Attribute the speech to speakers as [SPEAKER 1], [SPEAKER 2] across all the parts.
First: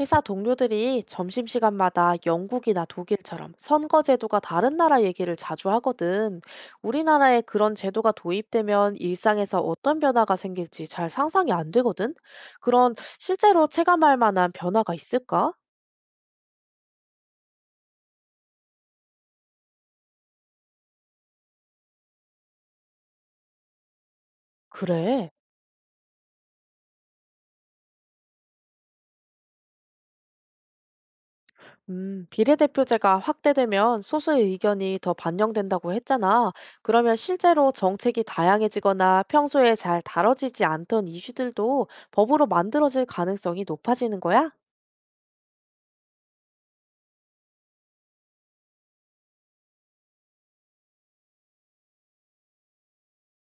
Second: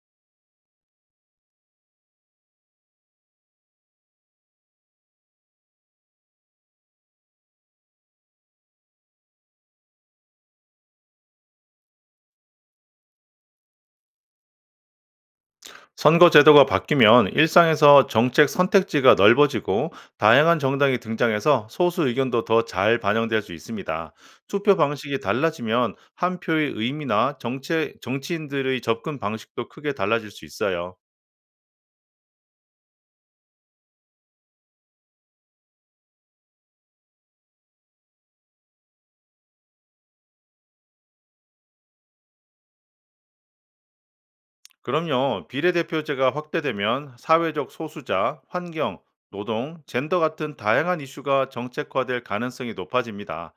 [SPEAKER 1] 회사 동료들이 점심시간마다 영국이나 독일처럼 선거 제도가 다른 나라 얘기를 자주 하거든. 우리나라에 그런 제도가 도입되면 일상에서 어떤 변화가 생길지 잘 상상이 안 되거든. 그런 실제로 체감할 만한 변화가 있을까?
[SPEAKER 2] 선거 제도가 바뀌면 일상에서 정책 선택지가 넓어지고 다양한 정당이 등장해서 소수 의견도 더 잘 반영될 수 있습니다. 투표 방식이
[SPEAKER 1] 그래.
[SPEAKER 2] 달라지면 한 표의 의미나 정체, 정치인들의 접근 방식도 크게 달라질 수 있어요.
[SPEAKER 1] 비례대표제가 확대되면 소수의 의견이 더 반영된다고 했잖아. 그러면 실제로 정책이 다양해지거나 평소에 잘 다뤄지지 않던 이슈들도 법으로 만들어질 가능성이 높아지는 거야?
[SPEAKER 2] 그럼요. 비례대표제가 확대되면 사회적 소수자, 환경, 노동, 젠더 같은 다양한 이슈가 정책화될 가능성이 높아집니다.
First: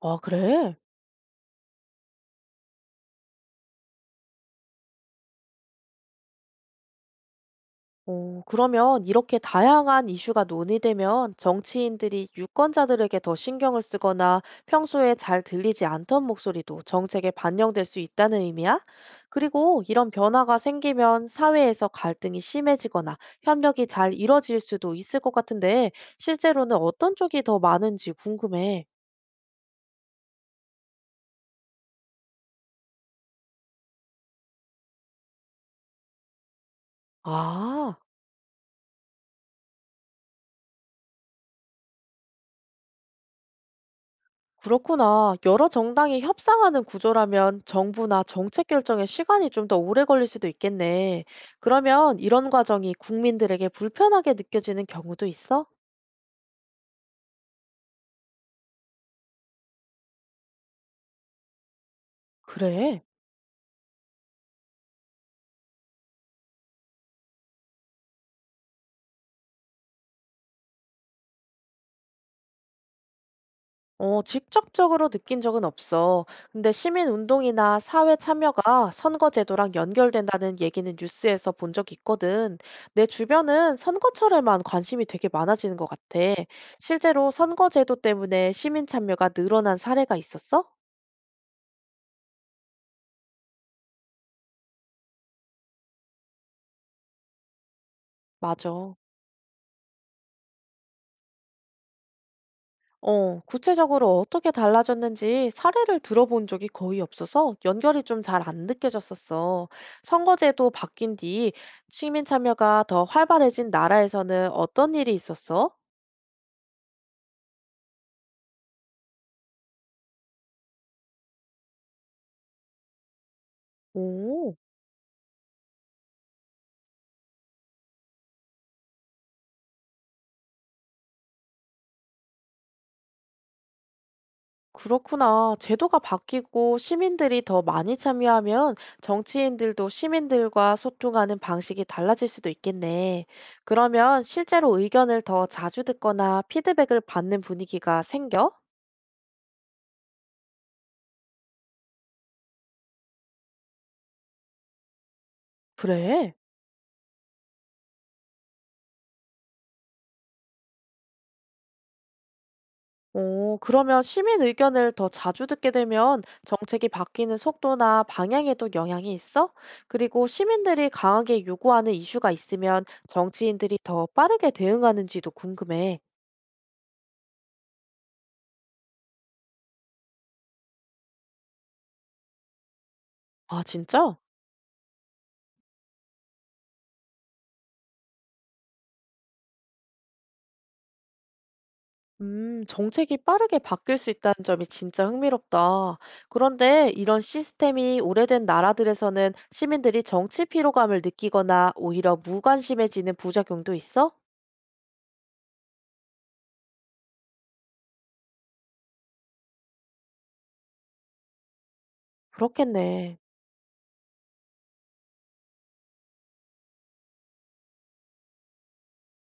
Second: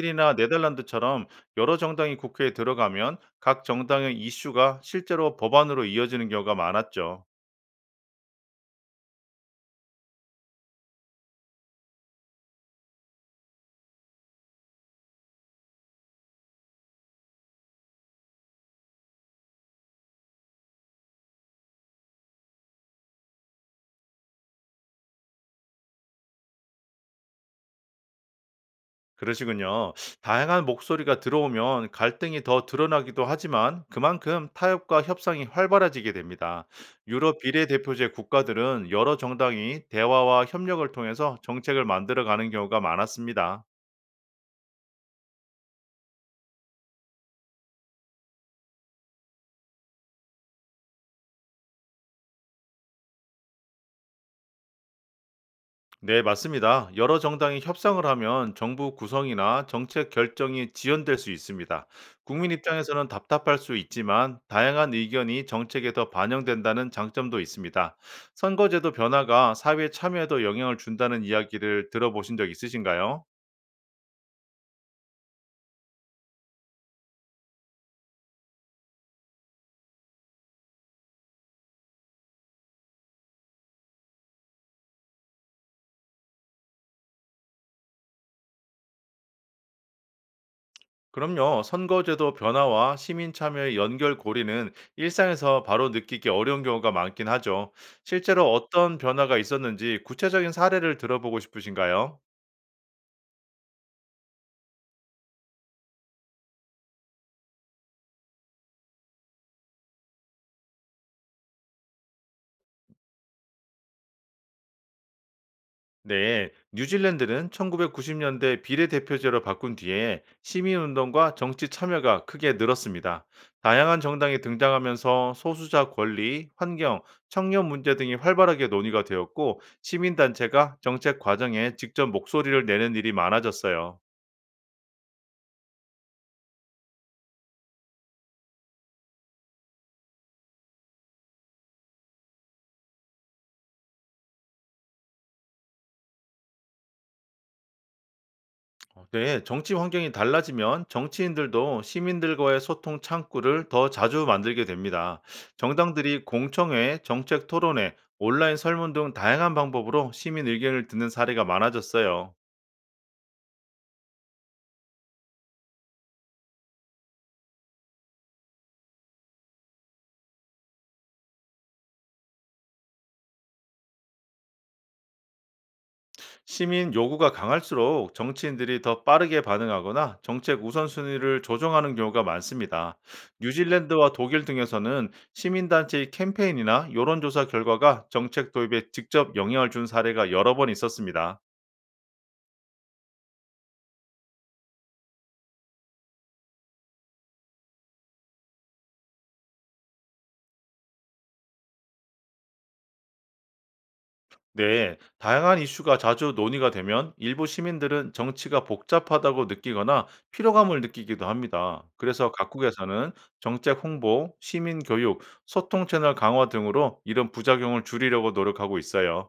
[SPEAKER 1] 아, 그래?
[SPEAKER 2] 네덜란드처럼 여러 정당이 국회에 들어가면 각 정당의 이슈가 실제로 법안으로 이어지는 경우가 많았죠.
[SPEAKER 1] 그러면 이렇게 다양한 이슈가 논의되면 정치인들이 유권자들에게 더 신경을 쓰거나 평소에 잘 들리지 않던 목소리도 정책에 반영될 수 있다는 의미야? 그리고 이런 변화가 생기면 사회에서 갈등이 심해지거나 협력이 잘 이뤄질 수도 있을 것 같은데 실제로는 어떤 쪽이 더 많은지 궁금해.
[SPEAKER 2] 그러시군요. 다양한 목소리가 들어오면 갈등이 더 드러나기도 하지만 그만큼 타협과 협상이 활발해지게 됩니다. 유럽
[SPEAKER 1] 아.
[SPEAKER 2] 비례대표제 국가들은 여러 정당이 대화와 협력을 통해서 정책을 만들어가는 경우가 많았습니다.
[SPEAKER 1] 그렇구나. 여러 정당이 협상하는 구조라면 정부나 정책 결정에 시간이 좀 더 오래 걸릴 수도 있겠네. 그러면 이런 과정이 국민들에게 불편하게 느껴지는 경우도 있어?
[SPEAKER 2] 네, 맞습니다. 여러 정당이 협상을 하면 정부 구성이나 정책 결정이 지연될 수 있습니다. 국민
[SPEAKER 1] 그래.
[SPEAKER 2] 입장에서는 답답할 수 있지만 다양한 의견이 정책에 더 반영된다는 장점도 있습니다. 선거제도 변화가 사회 참여에도 영향을 준다는 이야기를 들어보신 적 있으신가요?
[SPEAKER 1] 직접적으로 느낀 적은 없어. 근데 시민 운동이나 사회 참여가 선거제도랑 연결된다는 얘기는 뉴스에서 본 적 있거든. 내 주변은 선거철에만 관심이 되게 많아지는 것 같아. 실제로 선거제도 때문에 시민 참여가 늘어난 사례가 있었어?
[SPEAKER 2] 그럼요. 선거제도 변화와 시민 참여의 연결고리는 일상에서 바로 느끼기 어려운 경우가 많긴 하죠. 실제로
[SPEAKER 1] 맞아.
[SPEAKER 2] 어떤 변화가 있었는지 구체적인 사례를 들어보고 싶으신가요?
[SPEAKER 1] 구체적으로 어떻게 달라졌는지 사례를 들어본 적이 거의 없어서 연결이 좀 잘 안 느껴졌었어. 선거제도 바뀐 뒤 시민 참여가 더 활발해진 나라에서는 어떤 일이 있었어?
[SPEAKER 2] 네, 뉴질랜드는 1990년대 비례대표제로 바꾼 뒤에 시민운동과 정치 참여가 크게 늘었습니다. 다양한 정당이
[SPEAKER 1] 오,
[SPEAKER 2] 등장하면서 소수자 권리, 환경, 청년 문제 등이 활발하게 논의가 되었고, 시민단체가 정책 과정에 직접 목소리를 내는 일이 많아졌어요.
[SPEAKER 1] 그렇구나. 제도가 바뀌고 시민들이 더 많이 참여하면 정치인들도 시민들과 소통하는 방식이 달라질 수도 있겠네. 그러면 실제로 의견을 더 자주 듣거나 피드백을 받는 분위기가 생겨?
[SPEAKER 2] 네, 정치 환경이 달라지면 정치인들도 시민들과의 소통 창구를 더 자주 만들게 됩니다. 정당들이
[SPEAKER 1] 그래.
[SPEAKER 2] 공청회, 정책 토론회, 온라인 설문 등 다양한 방법으로 시민 의견을 듣는 사례가 많아졌어요.
[SPEAKER 1] 오, 그러면 시민 의견을 더 자주 듣게 되면 정책이 바뀌는 속도나 방향에도 영향이 있어? 그리고 시민들이 강하게 요구하는 이슈가 있으면 정치인들이 더 빠르게 대응하는지도 궁금해.
[SPEAKER 2] 시민 요구가 강할수록 정치인들이 더 빠르게 반응하거나 정책 우선순위를 조정하는 경우가 많습니다.
[SPEAKER 1] 아,
[SPEAKER 2] 뉴질랜드와
[SPEAKER 1] 진짜?
[SPEAKER 2] 독일 등에서는 시민단체의 캠페인이나 여론조사 결과가 정책 도입에 직접 영향을 준 사례가 여러 번 있었습니다.
[SPEAKER 1] 정책이 빠르게 바뀔 수 있다는 점이 진짜 흥미롭다. 그런데 이런 시스템이 오래된 나라들에서는 시민들이 정치 피로감을 느끼거나 오히려 무관심해지는 부작용도 있어?
[SPEAKER 2] 네, 다양한 이슈가 자주 논의가 되면 일부 시민들은 정치가 복잡하다고 느끼거나 피로감을 느끼기도 합니다. 그래서 각국에서는
[SPEAKER 1] 그렇겠네.
[SPEAKER 2] 정책 홍보, 시민 교육, 소통 채널 강화 등으로 이런 부작용을 줄이려고 노력하고 있어요.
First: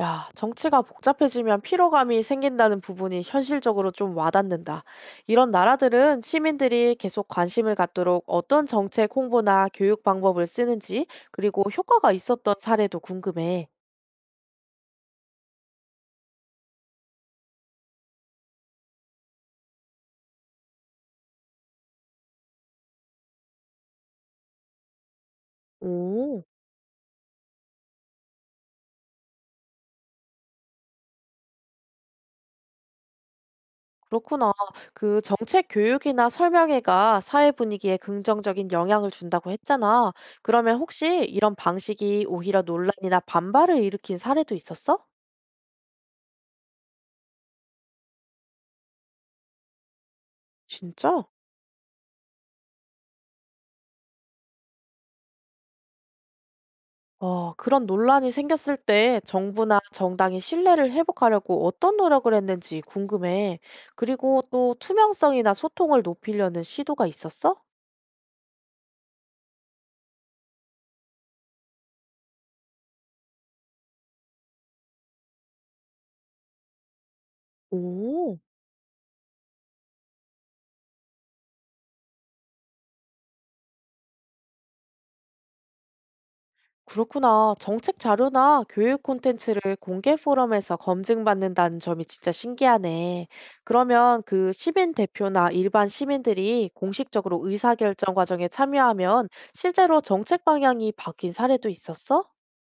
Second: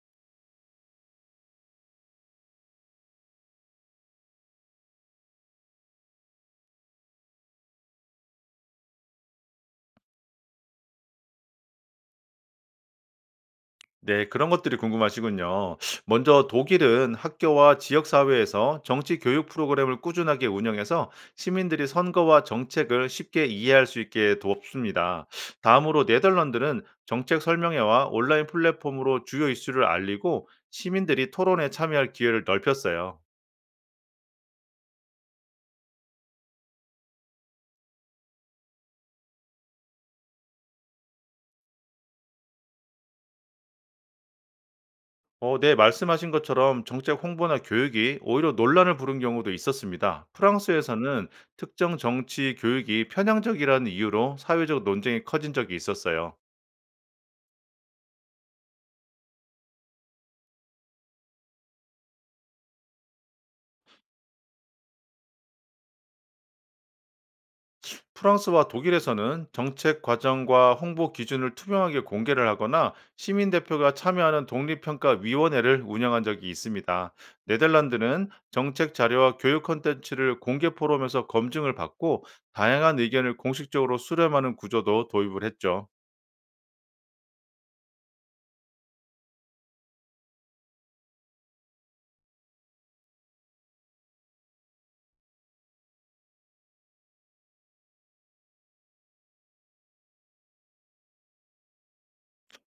[SPEAKER 1] 야, 정치가 복잡해지면 피로감이 생긴다는 부분이 현실적으로 좀 와닿는다. 이런 나라들은 시민들이 계속 관심을 갖도록 어떤 정책 홍보나 교육 방법을 쓰는지, 그리고 효과가 있었던 사례도 궁금해.
[SPEAKER 2] 네, 그런 것들이 궁금하시군요. 먼저 독일은 학교와 지역사회에서 정치 교육 프로그램을 꾸준하게 운영해서 시민들이 선거와 정책을 쉽게 이해할 수 있게 돕습니다. 다음으로
[SPEAKER 1] 오,
[SPEAKER 2] 네덜란드는 정책 설명회와 온라인 플랫폼으로 주요 이슈를 알리고 시민들이 토론에 참여할 기회를 넓혔어요.
[SPEAKER 1] 그렇구나. 그 정책 교육이나 설명회가 사회 분위기에 긍정적인 영향을 준다고 했잖아. 그러면 혹시 이런 방식이 오히려 논란이나 반발을 일으킨 사례도 있었어?
[SPEAKER 2] 네, 말씀하신 것처럼 정책 홍보나 교육이 오히려 논란을 부른 경우도 있었습니다.
[SPEAKER 1] 진짜?
[SPEAKER 2] 프랑스에서는 특정 정치 교육이 편향적이라는 이유로 사회적 논쟁이 커진 적이 있었어요.
[SPEAKER 1] 그런 논란이 생겼을 때 정부나 정당이 신뢰를 회복하려고 어떤 노력을 했는지 궁금해. 그리고 또 투명성이나 소통을 높이려는 시도가 있었어?
[SPEAKER 2] 프랑스와 독일에서는 정책 과정과 홍보 기준을 투명하게 공개를 하거나 시민 대표가 참여하는 독립평가위원회를 운영한 적이 있습니다. 네덜란드는
[SPEAKER 1] 오,
[SPEAKER 2] 정책 자료와 교육 콘텐츠를 공개 포럼에서 검증을 받고 다양한 의견을 공식적으로 수렴하는 구조도 도입을 했죠.
[SPEAKER 1] 그렇구나. 정책 자료나 교육 콘텐츠를 공개 포럼에서 검증받는다는 점이 진짜 신기하네. 그러면 그 시민 대표나 일반 시민들이 공식적으로 의사결정 과정에 참여하면 실제로 정책 방향이 바뀐 사례도 있었어?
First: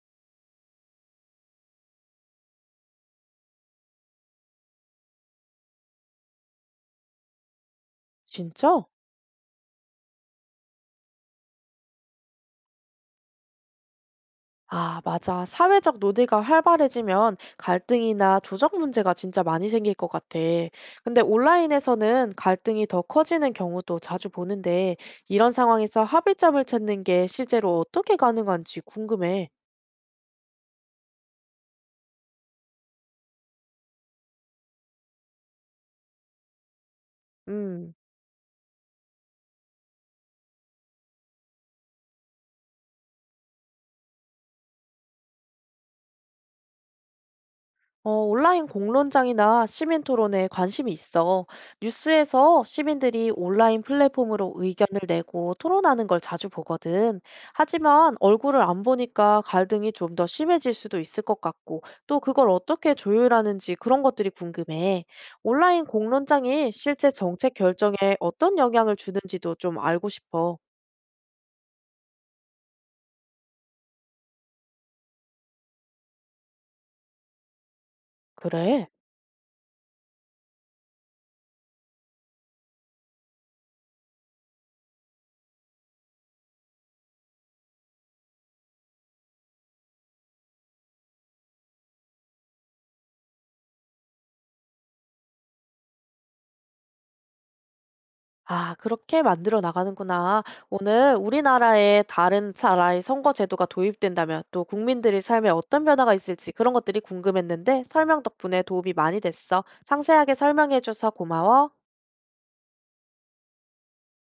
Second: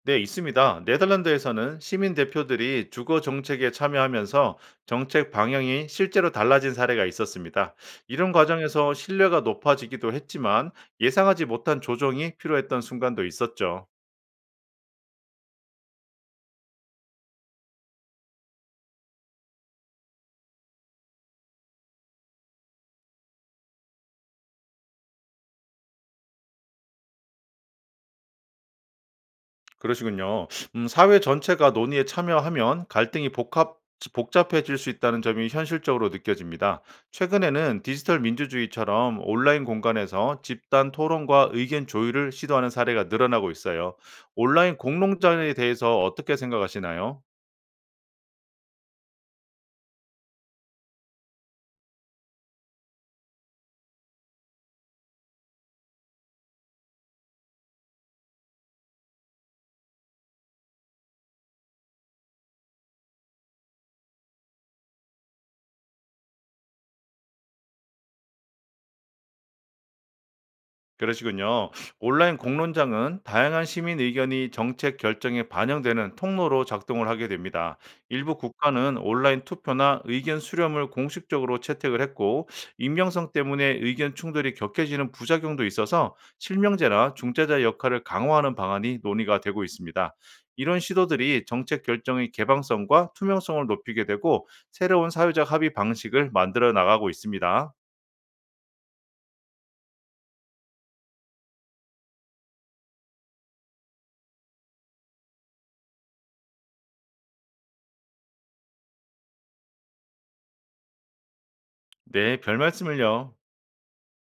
[SPEAKER 2] 네, 있습니다. 네덜란드에서는 시민 대표들이 주거 정책에 참여하면서 정책 방향이 실제로 달라진 사례가 있었습니다. 이런
[SPEAKER 1] 진짜?
[SPEAKER 2] 과정에서 신뢰가 높아지기도 했지만 예상하지 못한 조정이 필요했던 순간도 있었죠.
[SPEAKER 1] 아, 맞아. 사회적 논의가 활발해지면 갈등이나 조적 문제가 진짜 많이 생길 것 같아. 근데 온라인에서는 갈등이 더 커지는 경우도 자주 보는데, 이런 상황에서 합의점을 찾는 게 실제로 어떻게 가능한지 궁금해.
[SPEAKER 2] 그러시군요. 사회 전체가 논의에 참여하면 갈등이 복합 복잡해질 수 있다는 점이 현실적으로 느껴집니다. 최근에는
[SPEAKER 1] 음.
[SPEAKER 2] 디지털 민주주의처럼 온라인 공간에서 집단 토론과 의견 조율을 시도하는 사례가 늘어나고 있어요. 온라인 공론장에 대해서 어떻게 생각하시나요?
[SPEAKER 1] 온라인 공론장이나 시민 토론에 관심이 있어. 뉴스에서 시민들이 온라인 플랫폼으로 의견을 내고 토론하는 걸 자주 보거든. 하지만 얼굴을 안 보니까 갈등이 좀 더 심해질 수도 있을 것 같고, 또 그걸 어떻게 조율하는지 그런 것들이 궁금해. 온라인 공론장이 실제 정책 결정에 어떤 영향을 주는지도 좀 알고 싶어.
[SPEAKER 2] 그러시군요. 온라인 공론장은 다양한 시민 의견이 정책 결정에 반영되는 통로로 작동을 하게 됩니다. 일부
[SPEAKER 1] 그래.
[SPEAKER 2] 국가는 온라인 투표나 의견 수렴을 공식적으로 채택을 했고, 익명성 때문에 의견 충돌이 격해지는 부작용도 있어서 실명제나 중재자 역할을 강화하는 방안이 논의가 되고 있습니다. 이런 시도들이 정책 결정의 개방성과 투명성을 높이게 되고, 새로운 사회적 합의 방식을 만들어 나가고 있습니다.
[SPEAKER 1] 아, 그렇게 만들어 나가는구나. 오늘 우리나라의 다른 나라의 선거 제도가 도입된다면 또 국민들의 삶에 어떤 변화가 있을지 그런 것들이 궁금했는데 설명 덕분에 도움이 많이 됐어. 상세하게 설명해줘서 고마워.
[SPEAKER 2] 네, 별 말씀을요.